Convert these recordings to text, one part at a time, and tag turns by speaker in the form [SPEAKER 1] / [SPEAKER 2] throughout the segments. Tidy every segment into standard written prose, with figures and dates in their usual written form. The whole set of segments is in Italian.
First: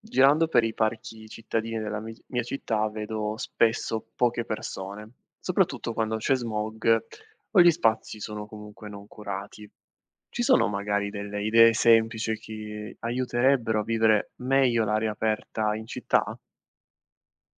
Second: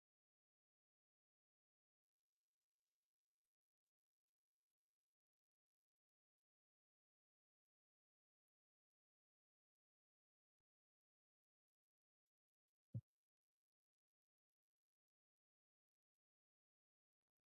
[SPEAKER 1] Girando per i parchi cittadini della mia città vedo spesso poche persone, soprattutto quando c'è smog o gli spazi sono comunque non curati. Ci sono magari delle idee semplici che aiuterebbero a vivere meglio l'aria aperta in città?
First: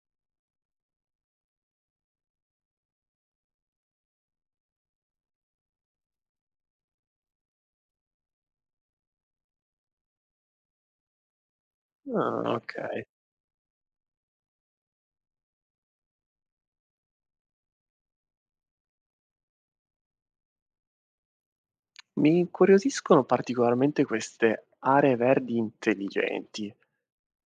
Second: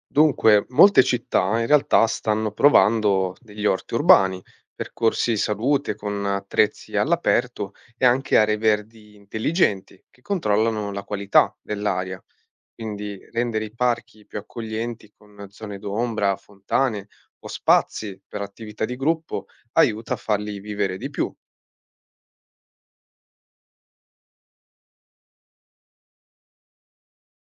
[SPEAKER 2] Dunque, molte città in realtà stanno provando degli orti urbani, percorsi di salute con attrezzi all'aperto e anche aree verdi intelligenti che controllano la qualità dell'aria.
[SPEAKER 1] Ah, ok.
[SPEAKER 2] Quindi rendere i parchi più accoglienti con zone d'ombra, fontane o spazi per attività di gruppo aiuta a farli vivere di più.
[SPEAKER 1] Mi incuriosiscono particolarmente queste aree verdi intelligenti.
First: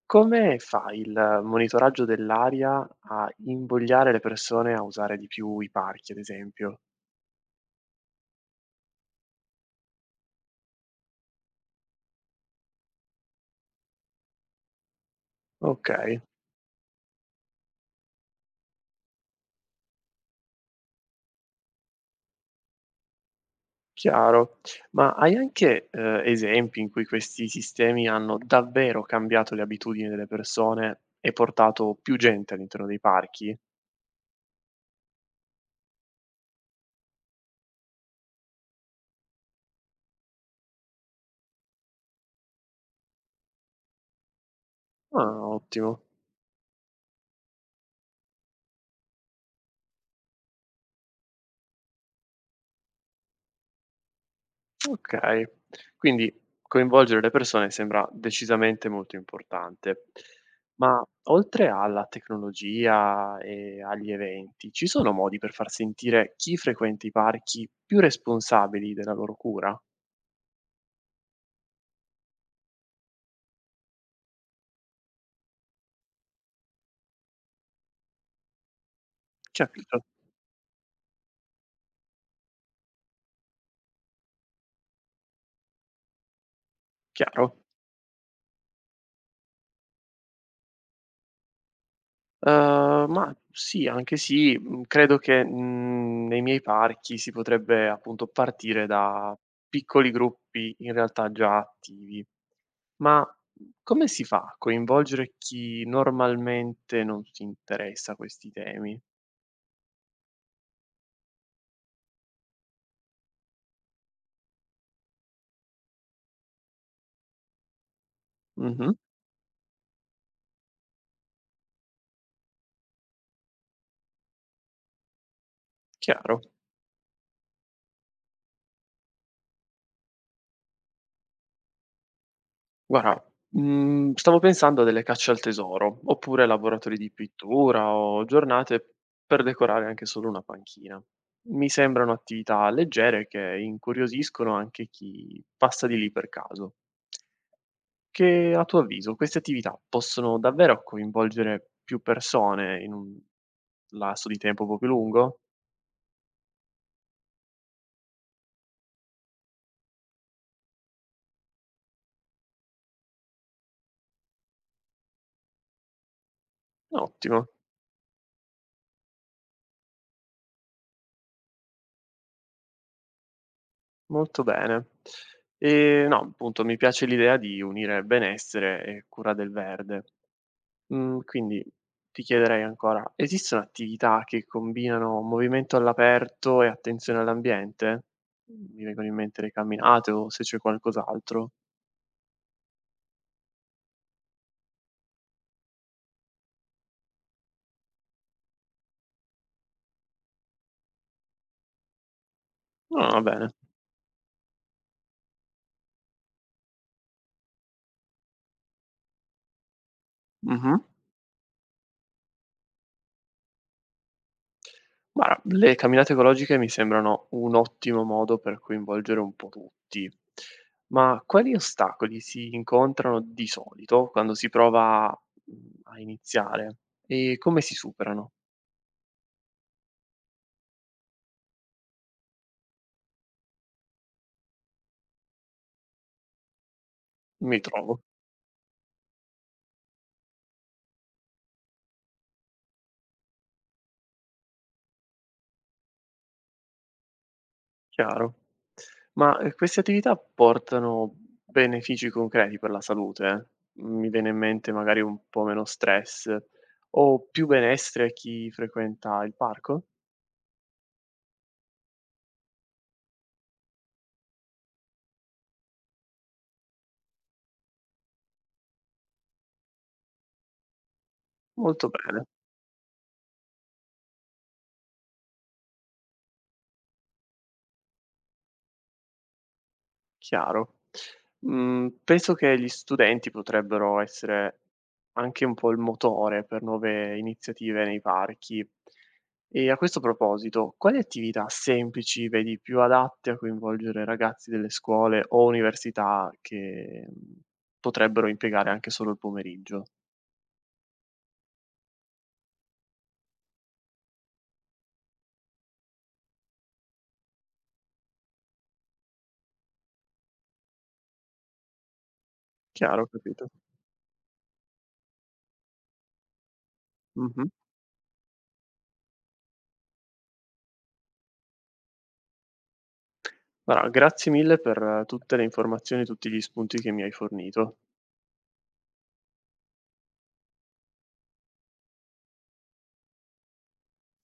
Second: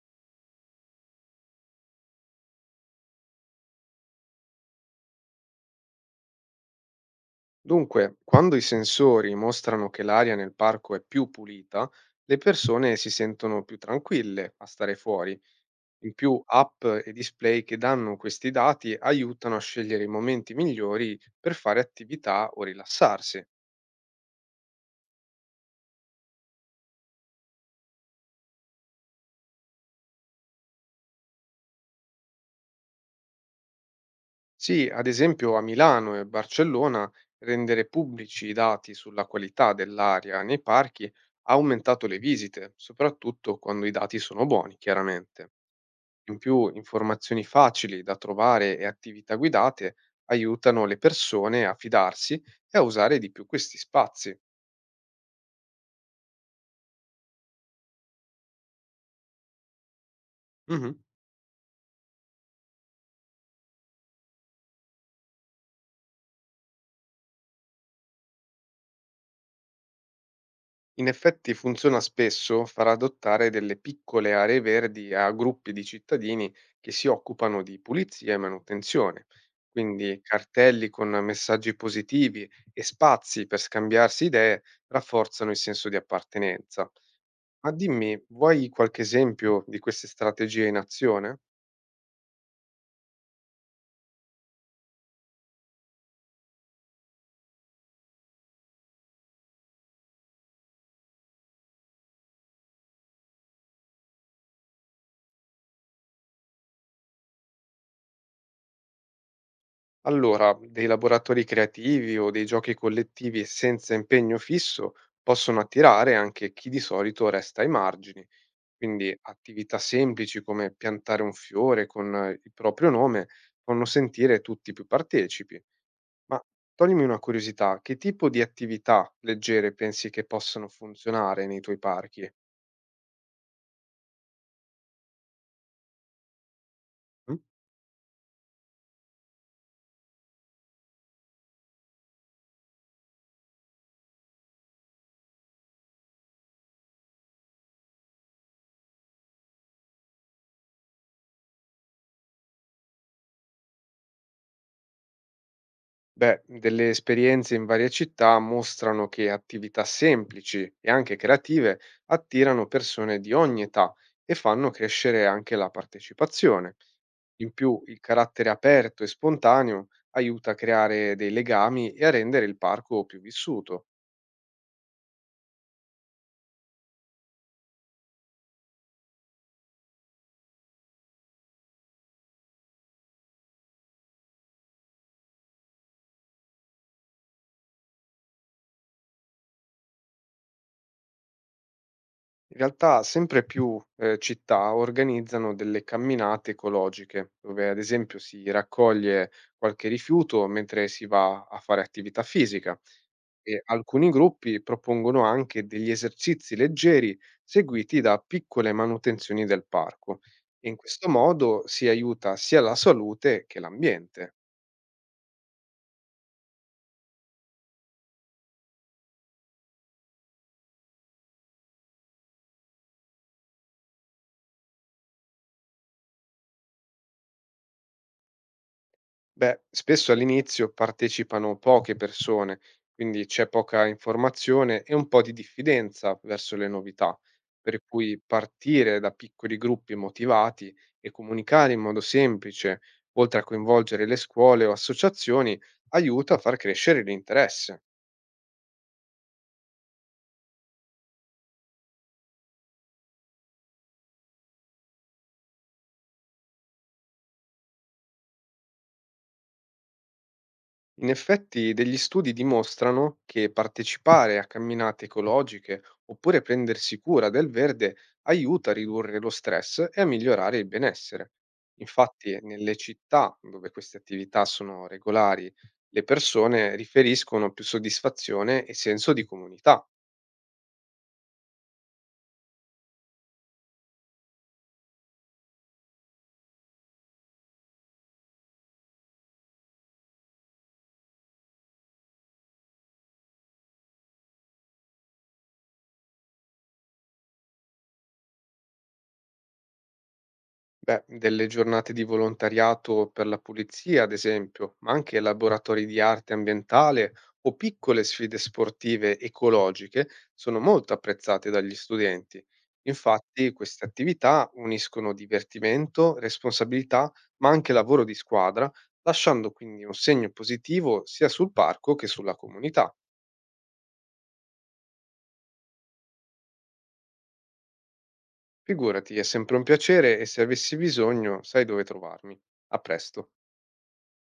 [SPEAKER 1] Come fa il monitoraggio dell'aria a invogliare le persone a usare di più i parchi, ad esempio?
[SPEAKER 2] Dunque, quando i sensori mostrano che l'aria nel parco è più pulita, le persone si sentono più tranquille a stare fuori. In
[SPEAKER 1] Okay,
[SPEAKER 2] più app e display che danno questi dati aiutano a scegliere i momenti migliori per fare attività o rilassarsi.
[SPEAKER 1] chiaro. Ma hai anche, esempi in cui questi sistemi hanno davvero cambiato le abitudini delle persone e portato più gente all'interno dei parchi?
[SPEAKER 2] Sì, ad esempio a Milano e Barcellona rendere pubblici i dati sulla qualità dell'aria nei parchi ha aumentato le visite, soprattutto quando i dati sono buoni,
[SPEAKER 1] Ah,
[SPEAKER 2] chiaramente.
[SPEAKER 1] ottimo.
[SPEAKER 2] In più, informazioni facili da trovare e attività guidate aiutano le persone a fidarsi e a usare di più questi spazi.
[SPEAKER 1] Okay. Quindi coinvolgere le persone sembra decisamente molto importante.
[SPEAKER 2] Mhm.
[SPEAKER 1] Ma oltre alla tecnologia e agli eventi, ci sono modi per far sentire chi frequenta i parchi più responsabili della loro cura?
[SPEAKER 2] In effetti funziona spesso far adottare delle piccole aree verdi a gruppi di cittadini che si occupano di pulizia e manutenzione,
[SPEAKER 1] Capito,
[SPEAKER 2] quindi cartelli con messaggi positivi e spazi per scambiarsi idee rafforzano il senso di appartenenza.
[SPEAKER 1] chiaro.
[SPEAKER 2] Ma dimmi, vuoi qualche esempio di queste strategie in azione?
[SPEAKER 1] Ma sì, anche sì. Mhmm, Credo che, nei miei parchi si potrebbe appunto partire da piccoli gruppi in realtà già attivi. Ma come si fa a coinvolgere chi normalmente non si interessa a questi temi?
[SPEAKER 2] Allora, dei laboratori creativi o dei giochi collettivi senza impegno fisso possono attirare anche chi di solito resta ai margini.
[SPEAKER 1] Mh-mh,
[SPEAKER 2] Quindi attività semplici come piantare un fiore con il proprio nome fanno sentire tutti più partecipi.
[SPEAKER 1] chiaro.
[SPEAKER 2] Ma toglimi una curiosità, che tipo di attività leggere pensi che possano funzionare nei tuoi parchi?
[SPEAKER 1] Guarda, stavo pensando a delle cacce al tesoro, oppure laboratori di
[SPEAKER 2] Mm?
[SPEAKER 1] pittura o giornate per decorare anche solo una panchina. Mi sembrano attività leggere che incuriosiscono anche chi passa di lì per caso. Che a tuo avviso queste attività possono davvero coinvolgere più persone in un lasso di tempo un po' più lungo?
[SPEAKER 2] Beh, delle esperienze in varie città mostrano che attività semplici e anche creative attirano persone di ogni età e fanno crescere anche la partecipazione.
[SPEAKER 1] Ottimo,
[SPEAKER 2] In più il carattere aperto e spontaneo aiuta a creare dei legami e a rendere il parco più vissuto.
[SPEAKER 1] molto bene. No, appunto mi piace l'idea di unire benessere e cura del verde. Quindi ti chiederei ancora: esistono attività che combinano movimento all'aperto e attenzione all'ambiente? Mi vengono in mente le camminate o se c'è qualcos'altro.
[SPEAKER 2] In realtà sempre più città organizzano delle camminate ecologiche, dove ad esempio si raccoglie qualche rifiuto mentre si va a fare attività fisica
[SPEAKER 1] Ah, va bene.
[SPEAKER 2] e alcuni gruppi propongono anche degli esercizi leggeri seguiti da piccole manutenzioni del parco. In
[SPEAKER 1] Mh-mh.
[SPEAKER 2] questo modo si aiuta sia la salute che l'ambiente.
[SPEAKER 1] Guarda, le camminate ecologiche mi sembrano un ottimo modo per coinvolgere un po' tutti. Ma quali ostacoli si incontrano di solito quando si prova, a iniziare e come si superano?
[SPEAKER 2] Beh, spesso all'inizio partecipano poche persone, quindi c'è poca informazione e un po' di diffidenza verso le novità,
[SPEAKER 1] Mi
[SPEAKER 2] per
[SPEAKER 1] trovo.
[SPEAKER 2] cui partire da piccoli gruppi motivati e comunicare in modo semplice, oltre a coinvolgere le scuole o associazioni, aiuta a far crescere l'interesse.
[SPEAKER 1] Chiaro. Ma, queste attività portano benefici concreti per la salute? Mi viene in mente magari un po' meno stress o più benessere a chi frequenta il parco?
[SPEAKER 2] In effetti, degli studi dimostrano che partecipare a camminate ecologiche oppure prendersi cura del verde aiuta a ridurre lo stress e a migliorare il benessere.
[SPEAKER 1] Molto bene.
[SPEAKER 2] Infatti, nelle città dove queste attività sono regolari, le persone riferiscono più soddisfazione e senso di comunità.
[SPEAKER 1] Chiaro. Penso che gli studenti potrebbero essere anche un po' il motore per nuove iniziative nei parchi. E a questo proposito, quali attività semplici vedi più adatte a coinvolgere ragazzi delle scuole o università che, potrebbero impiegare anche solo il pomeriggio?
[SPEAKER 2] Beh, delle giornate di volontariato per la pulizia, ad esempio, ma anche laboratori di arte ambientale o piccole sfide sportive ecologiche sono molto apprezzate dagli studenti.
[SPEAKER 1] Chiaro, ho capito.
[SPEAKER 2] Infatti, queste attività uniscono divertimento, responsabilità, ma
[SPEAKER 1] Mh-mh.
[SPEAKER 2] anche lavoro di squadra, lasciando quindi un segno positivo sia sul parco che sulla comunità.
[SPEAKER 1] Guarda, grazie mille per tutte le informazioni e tutti gli spunti che mi hai fornito.
[SPEAKER 2] Figurati, è sempre un piacere e se avessi bisogno, sai dove trovarmi. A presto.